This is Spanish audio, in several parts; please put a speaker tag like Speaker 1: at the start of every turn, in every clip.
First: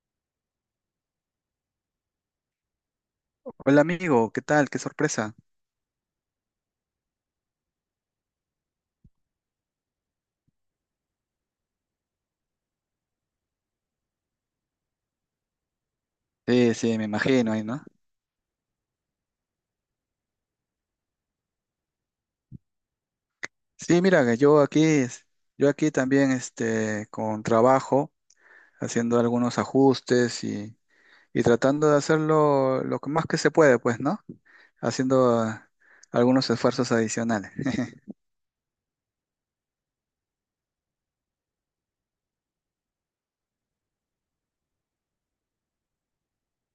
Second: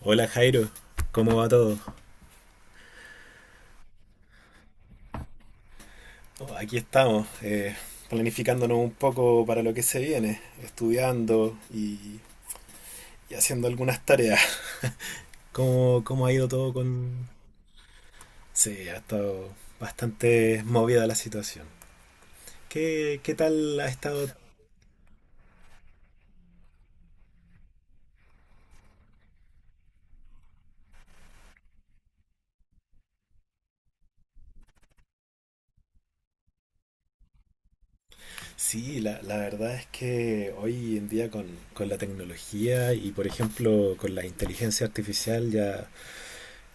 Speaker 1: Hola Jairo, ¿cómo va todo?
Speaker 2: Hola amigo, ¿qué tal? Qué sorpresa.
Speaker 1: Oh, aquí estamos, planificándonos un poco para lo que se viene, estudiando y haciendo algunas tareas. ¿Cómo ha ido todo
Speaker 2: Sí, me
Speaker 1: con...?
Speaker 2: imagino ahí, ¿no?
Speaker 1: Sí, ha estado bastante movida la situación. ¿Qué tal ha
Speaker 2: Sí, mira,
Speaker 1: estado?
Speaker 2: que yo aquí, yo aquí también, este, con trabajo, haciendo algunos ajustes y tratando de hacerlo lo que más que se puede, pues, ¿no? Haciendo algunos esfuerzos adicionales.
Speaker 1: Sí, la verdad es que hoy en día con la tecnología y por ejemplo con la inteligencia artificial ya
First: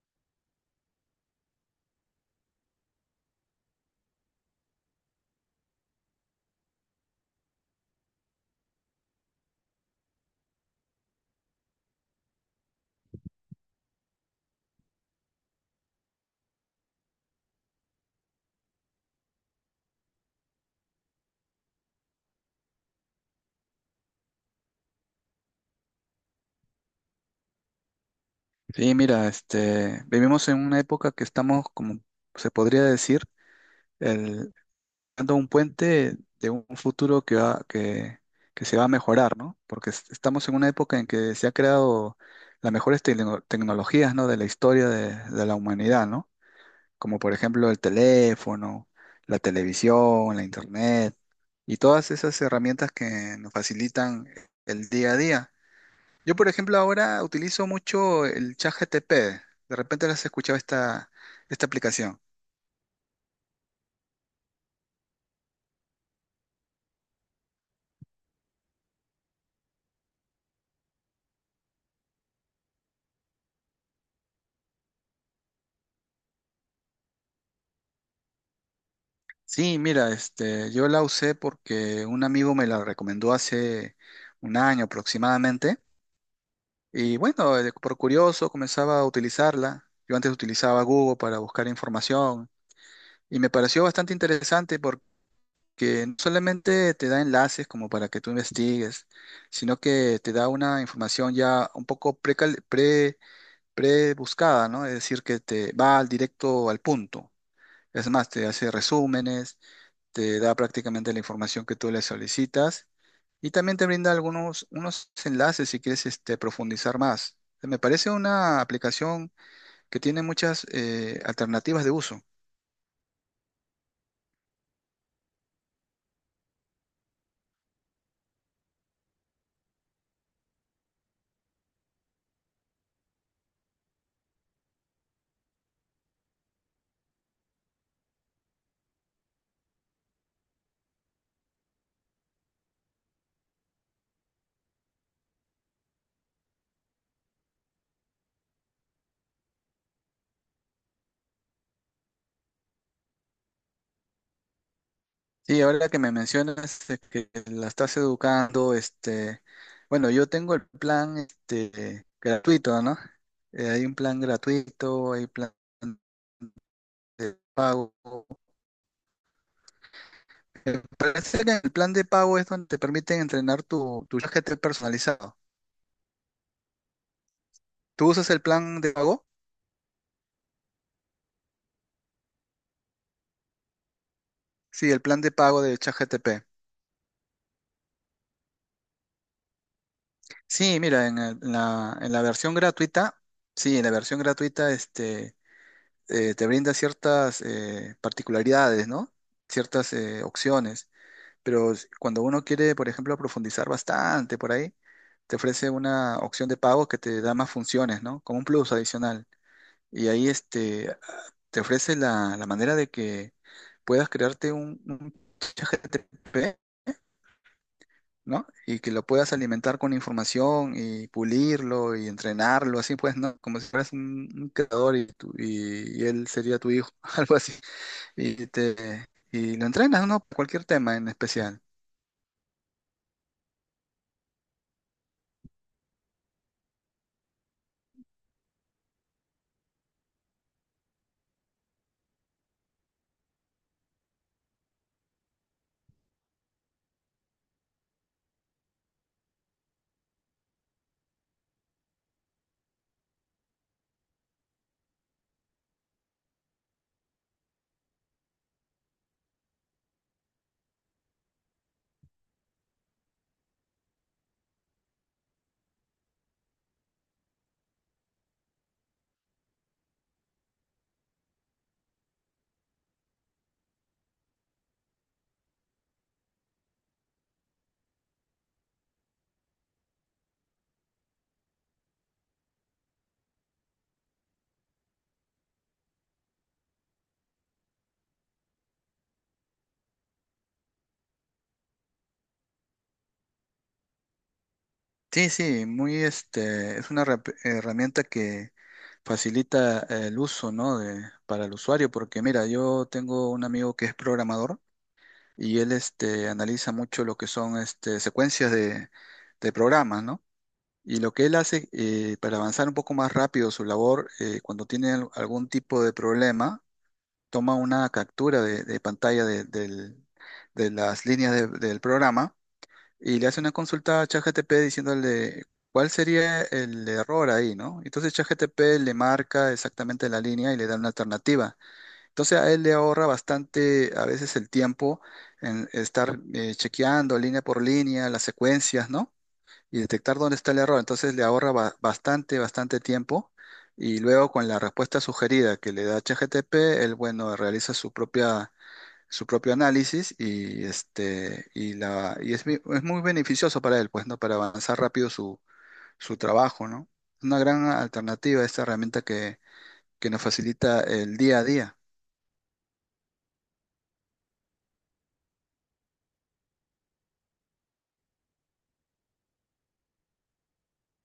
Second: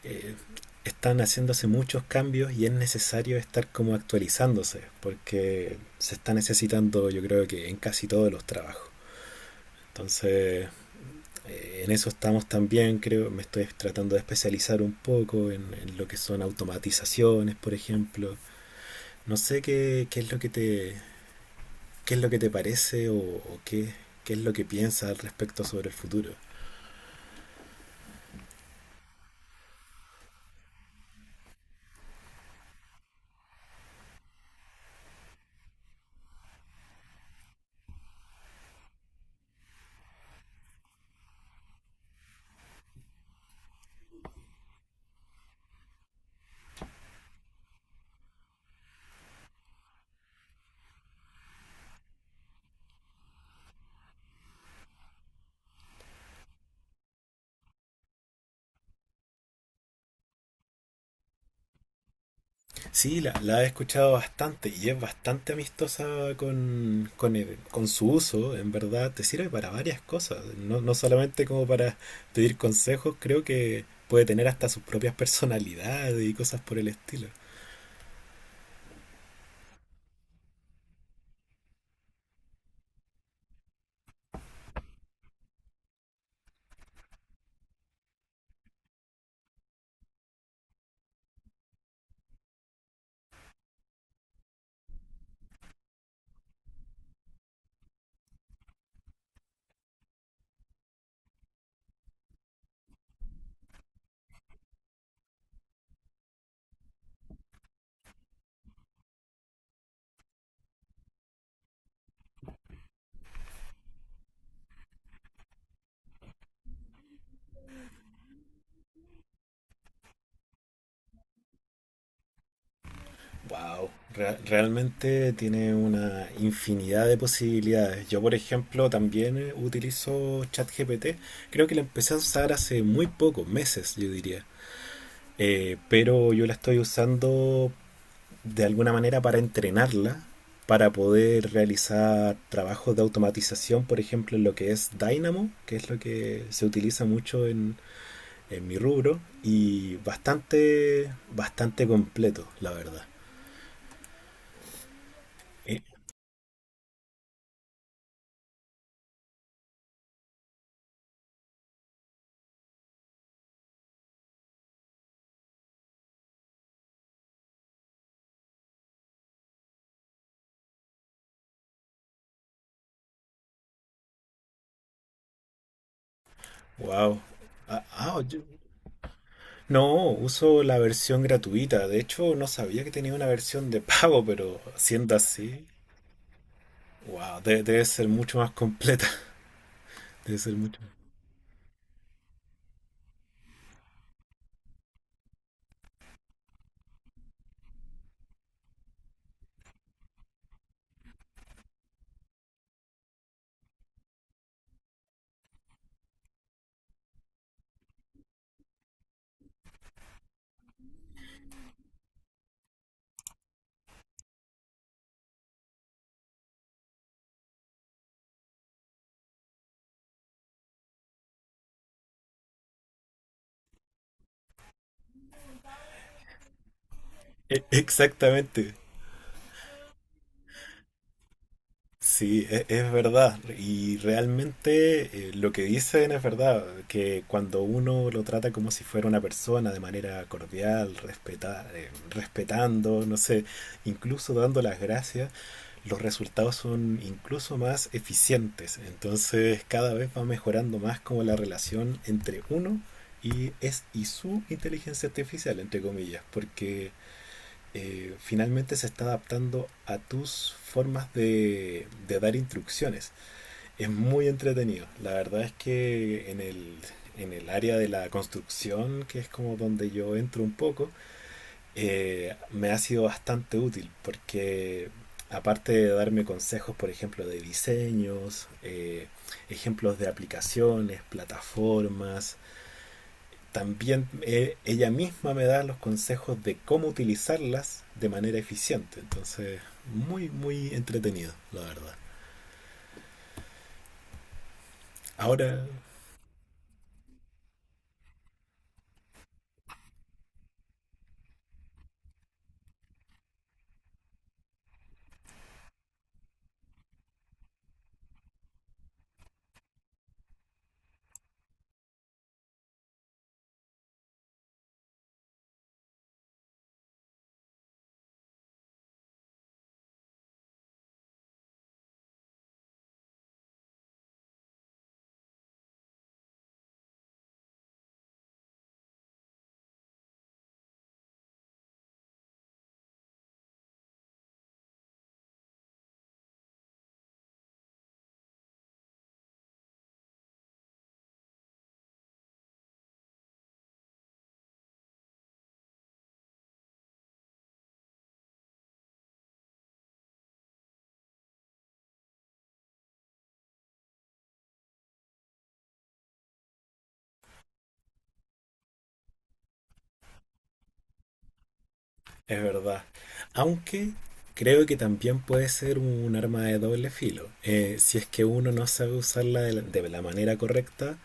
Speaker 1: eh, están haciéndose muchos cambios y es necesario estar como actualizándose, porque se está necesitando yo creo que en casi todos los trabajos. Entonces, en eso estamos también, creo, me estoy tratando de especializar un poco en lo que son automatizaciones, por ejemplo. No sé qué es lo que qué es lo que te parece o qué es lo que piensas al respecto sobre el futuro.
Speaker 2: Sí, mira, este, vivimos en una época que estamos, como se podría decir, creando un puente de un futuro que que se va a mejorar, ¿no? Porque estamos en una época en que se ha creado las mejores tecnologías, ¿no? De la historia de la humanidad, ¿no? Como por ejemplo el teléfono, la televisión, la internet y todas esas herramientas que nos facilitan el día a día. Yo, por ejemplo, ahora utilizo mucho el ChatGPT. De repente, ¿las has escuchado esta aplicación?
Speaker 1: Sí, la he escuchado bastante y es bastante amistosa con su uso. En verdad, te sirve para varias cosas. No, no solamente como para pedir consejos, creo que puede tener hasta sus propias personalidades y cosas por el estilo.
Speaker 2: Sí, mira, este, yo la usé porque un amigo me la recomendó hace un año aproximadamente. Y bueno, por curioso comenzaba a utilizarla. Yo antes utilizaba Google para buscar información y me pareció bastante interesante porque no solamente te da enlaces como para que tú investigues, sino que te da una información ya un poco pre-buscada, ¿no? Es decir, que te va al directo al punto. Es más, te hace resúmenes, te da prácticamente la información que tú le solicitas y también te brinda algunos unos enlaces si quieres este, profundizar más. Me parece una aplicación que tiene muchas alternativas de uso.
Speaker 1: Wow, realmente tiene una infinidad de posibilidades. Yo, por ejemplo, también utilizo ChatGPT. Creo que la empecé a usar hace muy poco, meses, yo diría. Pero yo la estoy usando de alguna manera para entrenarla, para poder realizar trabajos de automatización, por ejemplo, en lo que es Dynamo, que es lo que se utiliza mucho en mi rubro, y bastante, bastante completo, la verdad.
Speaker 2: Sí,
Speaker 1: Eh,
Speaker 2: ahora que me mencionas que la estás educando, este, bueno, yo tengo el plan este, gratuito, ¿no? Hay un plan gratuito, hay plan de pago. Me parece que el plan de pago es donde te permiten entrenar tu ChatGPT personalizado.
Speaker 1: wow. Ah,
Speaker 2: ¿Tú
Speaker 1: ah,
Speaker 2: usas el
Speaker 1: yo-
Speaker 2: plan de pago?
Speaker 1: no, uso la versión gratuita. De hecho, no sabía que tenía una versión de pago, pero
Speaker 2: Sí, el
Speaker 1: siendo
Speaker 2: plan de pago
Speaker 1: así,
Speaker 2: de ChatGTP.
Speaker 1: wow, debe ser mucho más completa. Debe ser mucho.
Speaker 2: Sí, mira, en la versión gratuita, sí, en la versión gratuita este, te brinda ciertas particularidades, ¿no? Ciertas opciones. Pero cuando uno quiere, por ejemplo, profundizar bastante por ahí, te ofrece una opción de pago que te da más funciones, ¿no? Como un plus adicional. Y ahí este, te ofrece la manera de que puedas crearte un PP, ¿no? Y que lo puedas alimentar con información y pulirlo y entrenarlo, así pues, ¿no? Como si fueras un creador y él sería tu hijo, algo así. Y
Speaker 1: Exactamente.
Speaker 2: te y lo entrenas, ¿no? Cualquier tema en especial.
Speaker 1: Sí, es verdad. Y realmente lo que dicen es verdad, que cuando uno lo trata como si fuera una persona de manera cordial, respetando, no sé, incluso dando las gracias, los resultados son incluso más eficientes. Entonces cada vez va mejorando más como la relación entre uno y es y su inteligencia artificial, entre comillas, porque finalmente se está adaptando a tus formas de dar instrucciones. Es muy entretenido. La verdad es que en en el área de la construcción, que es como donde yo entro un poco, me ha sido bastante útil porque aparte de darme consejos, por ejemplo, de diseños, ejemplos de aplicaciones, plataformas, también ella misma me da los consejos de cómo utilizarlas de manera eficiente. Entonces, muy, muy entretenido, la verdad.
Speaker 2: Sí, sí,
Speaker 1: Ahora,
Speaker 2: muy este, es una herramienta que facilita el uso, ¿no? de- para el usuario, porque mira, yo tengo un amigo que es programador y él este, analiza mucho lo que son este, secuencias de programas, ¿no? Y lo que él hace para avanzar un poco más rápido su labor, cuando tiene algún tipo de problema, toma una captura de pantalla de las líneas del programa y le hace una consulta a ChatGPT diciéndole cuál sería el error ahí, ¿no? Entonces ChatGPT le marca exactamente la línea y le da una alternativa. Entonces a él le ahorra bastante a veces el tiempo en estar chequeando línea por línea las secuencias, ¿no?, y detectar dónde está el error. Entonces le ahorra bastante tiempo. Y luego con la respuesta sugerida que le da ChatGPT, él, bueno, realiza su propia, su propio análisis y es muy beneficioso para él, pues, ¿no? Para avanzar rápido su trabajo, ¿no? Una gran alternativa a esta herramienta que nos facilita el día a día.
Speaker 1: es verdad. Aunque creo que también puede ser un arma de doble filo. Si es que uno no sabe usarla de de la manera correcta,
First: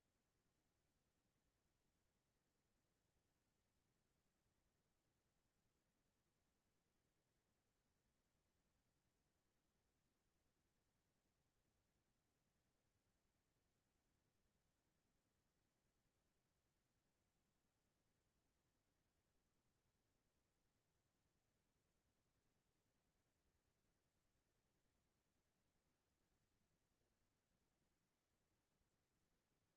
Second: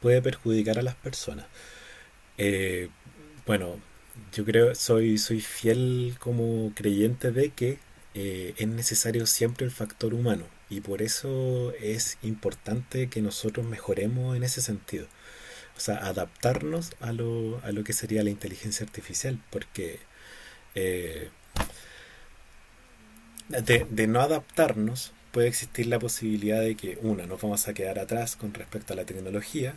Speaker 1: puede perjudicar a las personas. Eh, Bueno, yo creo, soy, soy fiel como creyente de que es necesario siempre el factor humano y por eso es importante que nosotros mejoremos en ese sentido. O sea, adaptarnos a a lo que sería la inteligencia artificial, porque eh, de no adaptarnos, puede existir la posibilidad de que, una, nos vamos a quedar atrás con respecto a la tecnología.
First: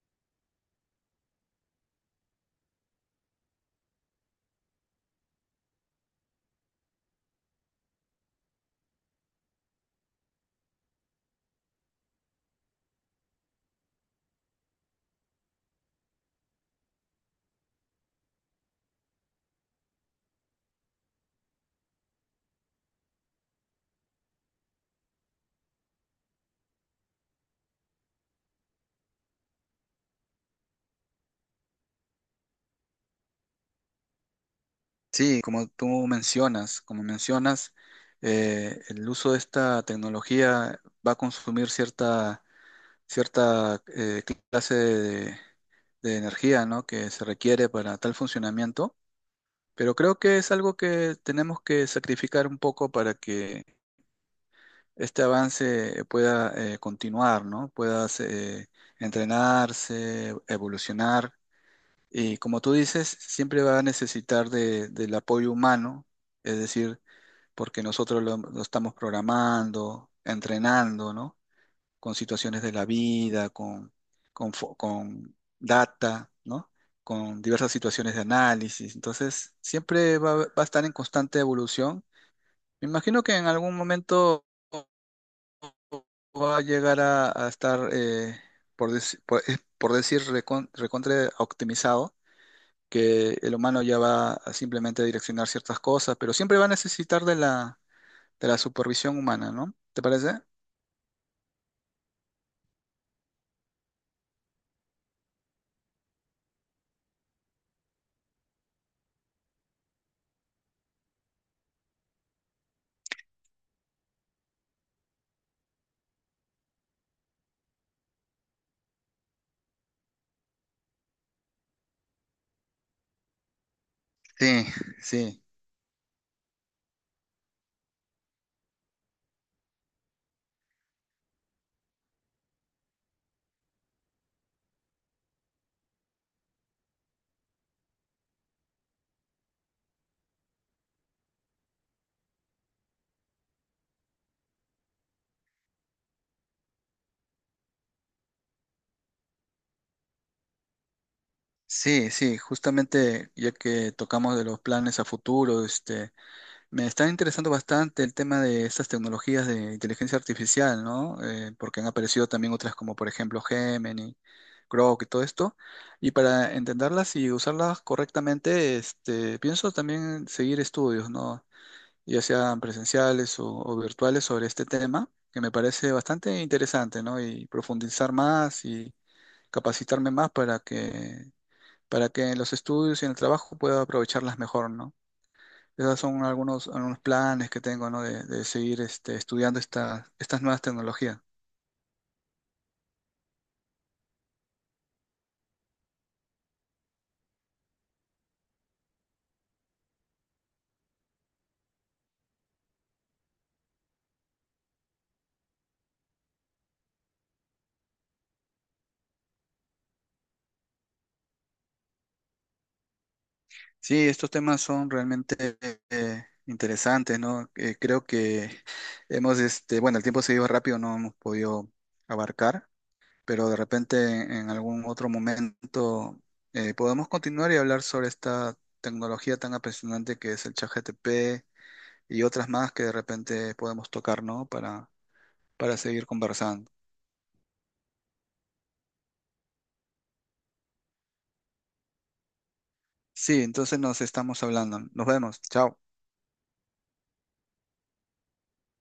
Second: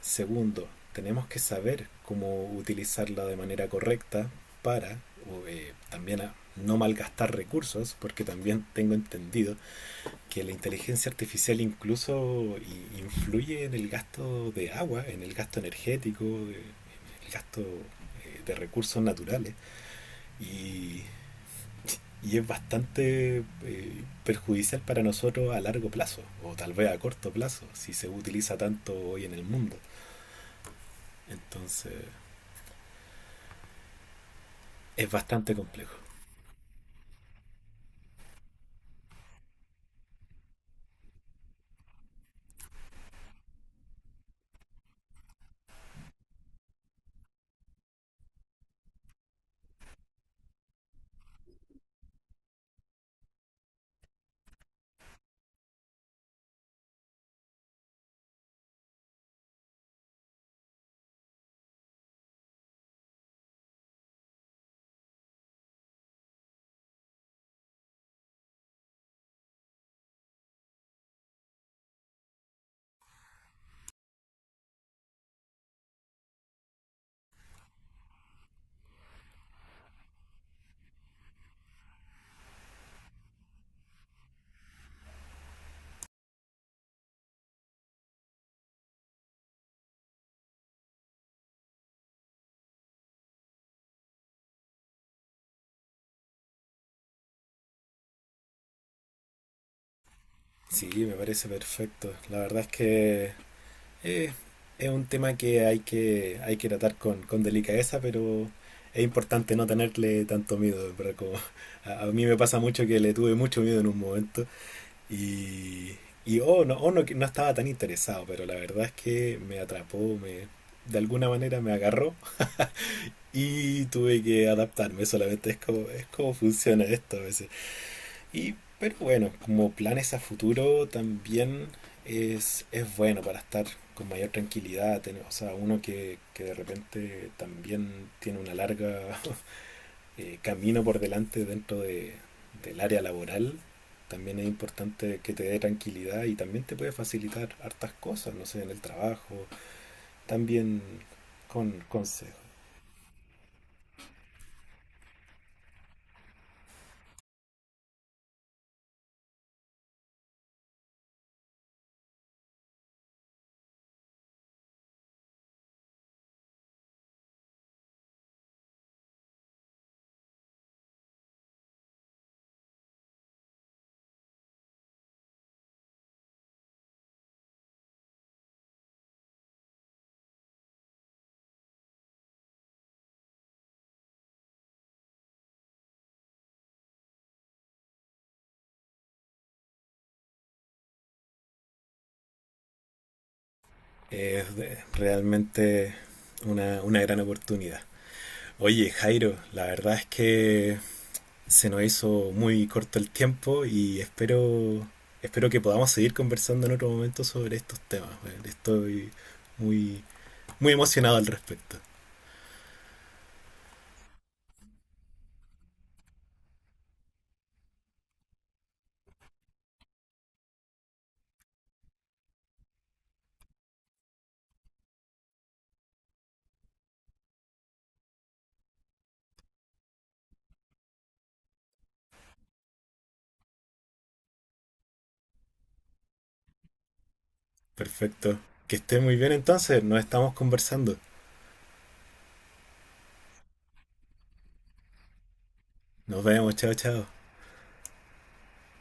Speaker 1: Segundo, tenemos que saber cómo utilizarla de manera correcta para también a no malgastar recursos, porque también tengo entendido que la inteligencia artificial incluso influye en el gasto de agua, en el gasto energético, en el gasto de recursos naturales. Y y es bastante perjudicial para nosotros a largo plazo, o tal vez a corto plazo, si se utiliza tanto hoy en el mundo. Entonces, es
Speaker 2: Sí,
Speaker 1: bastante
Speaker 2: como tú
Speaker 1: complejo.
Speaker 2: mencionas, como mencionas, el uso de esta tecnología va a consumir cierta clase de energía, ¿no?, que se requiere para tal funcionamiento, pero creo que es algo que tenemos que sacrificar un poco para que este avance pueda continuar, ¿no?, pueda entrenarse, evolucionar. Y como tú dices, siempre va a necesitar del apoyo humano, es decir, porque nosotros lo estamos programando, entrenando, ¿no?, con situaciones de la vida, con data, ¿no? Con diversas situaciones de análisis. Entonces, siempre va a estar en constante evolución. Me imagino que en algún momento va a llegar a estar, por decir, recontra optimizado, que el humano ya va a simplemente direccionar ciertas cosas, pero siempre va a necesitar de de la supervisión humana, ¿no? ¿Te parece?
Speaker 1: Sí, me parece perfecto. La verdad es que eh, es un tema que hay hay que tratar con delicadeza, pero es importante no tenerle tanto miedo, ¿verdad? Como a mí me pasa mucho que le tuve mucho miedo en un momento. Y, y oh, no, oh, no, que no estaba tan interesado, pero la verdad es que me atrapó, me, de alguna manera me agarró y tuve que
Speaker 2: Sí,
Speaker 1: adaptarme.
Speaker 2: sí.
Speaker 1: Solamente es como funciona esto a veces. Y, pero bueno, como planes a futuro también es bueno para estar con mayor tranquilidad. O sea, uno que de repente también tiene una larga camino por delante dentro del área laboral, también es importante que te dé tranquilidad y también te puede facilitar hartas cosas, no sé, en el trabajo, también con
Speaker 2: Sí,
Speaker 1: consejos.
Speaker 2: sí, justamente ya que tocamos de los planes a futuro, este, me está interesando bastante el tema de estas tecnologías de inteligencia artificial, ¿no? Porque han aparecido también otras como por ejemplo Gemini, Grok y todo esto. Y para entenderlas y usarlas correctamente, este, pienso también seguir estudios, ¿no? Ya sean presenciales o virtuales sobre este tema, que me parece bastante interesante, ¿no? Y profundizar más y capacitarme más para que en los estudios y en el trabajo pueda aprovecharlas mejor, ¿no? Esos son algunos, algunos planes que tengo, ¿no? De seguir este, estas nuevas tecnologías.
Speaker 1: Es realmente una gran oportunidad. Oye, Jairo, la verdad es que se nos hizo muy corto el tiempo y espero, espero que podamos seguir conversando en otro momento sobre estos temas. Estoy muy, muy emocionado al respecto.
Speaker 2: Sí, estos temas son realmente interesantes, ¿no? Creo que hemos, este, bueno, el tiempo se iba rápido, no hemos podido abarcar, pero de repente en algún otro momento podemos continuar y hablar sobre esta tecnología tan apasionante que es el ChatGPT y otras más que de repente podemos tocar, ¿no? Para seguir conversando.
Speaker 1: Perfecto. Que esté muy bien entonces. Nos estamos conversando.
Speaker 2: Sí, entonces nos estamos hablando. Nos vemos. Chao.
Speaker 1: Nos vemos. Chao, chao.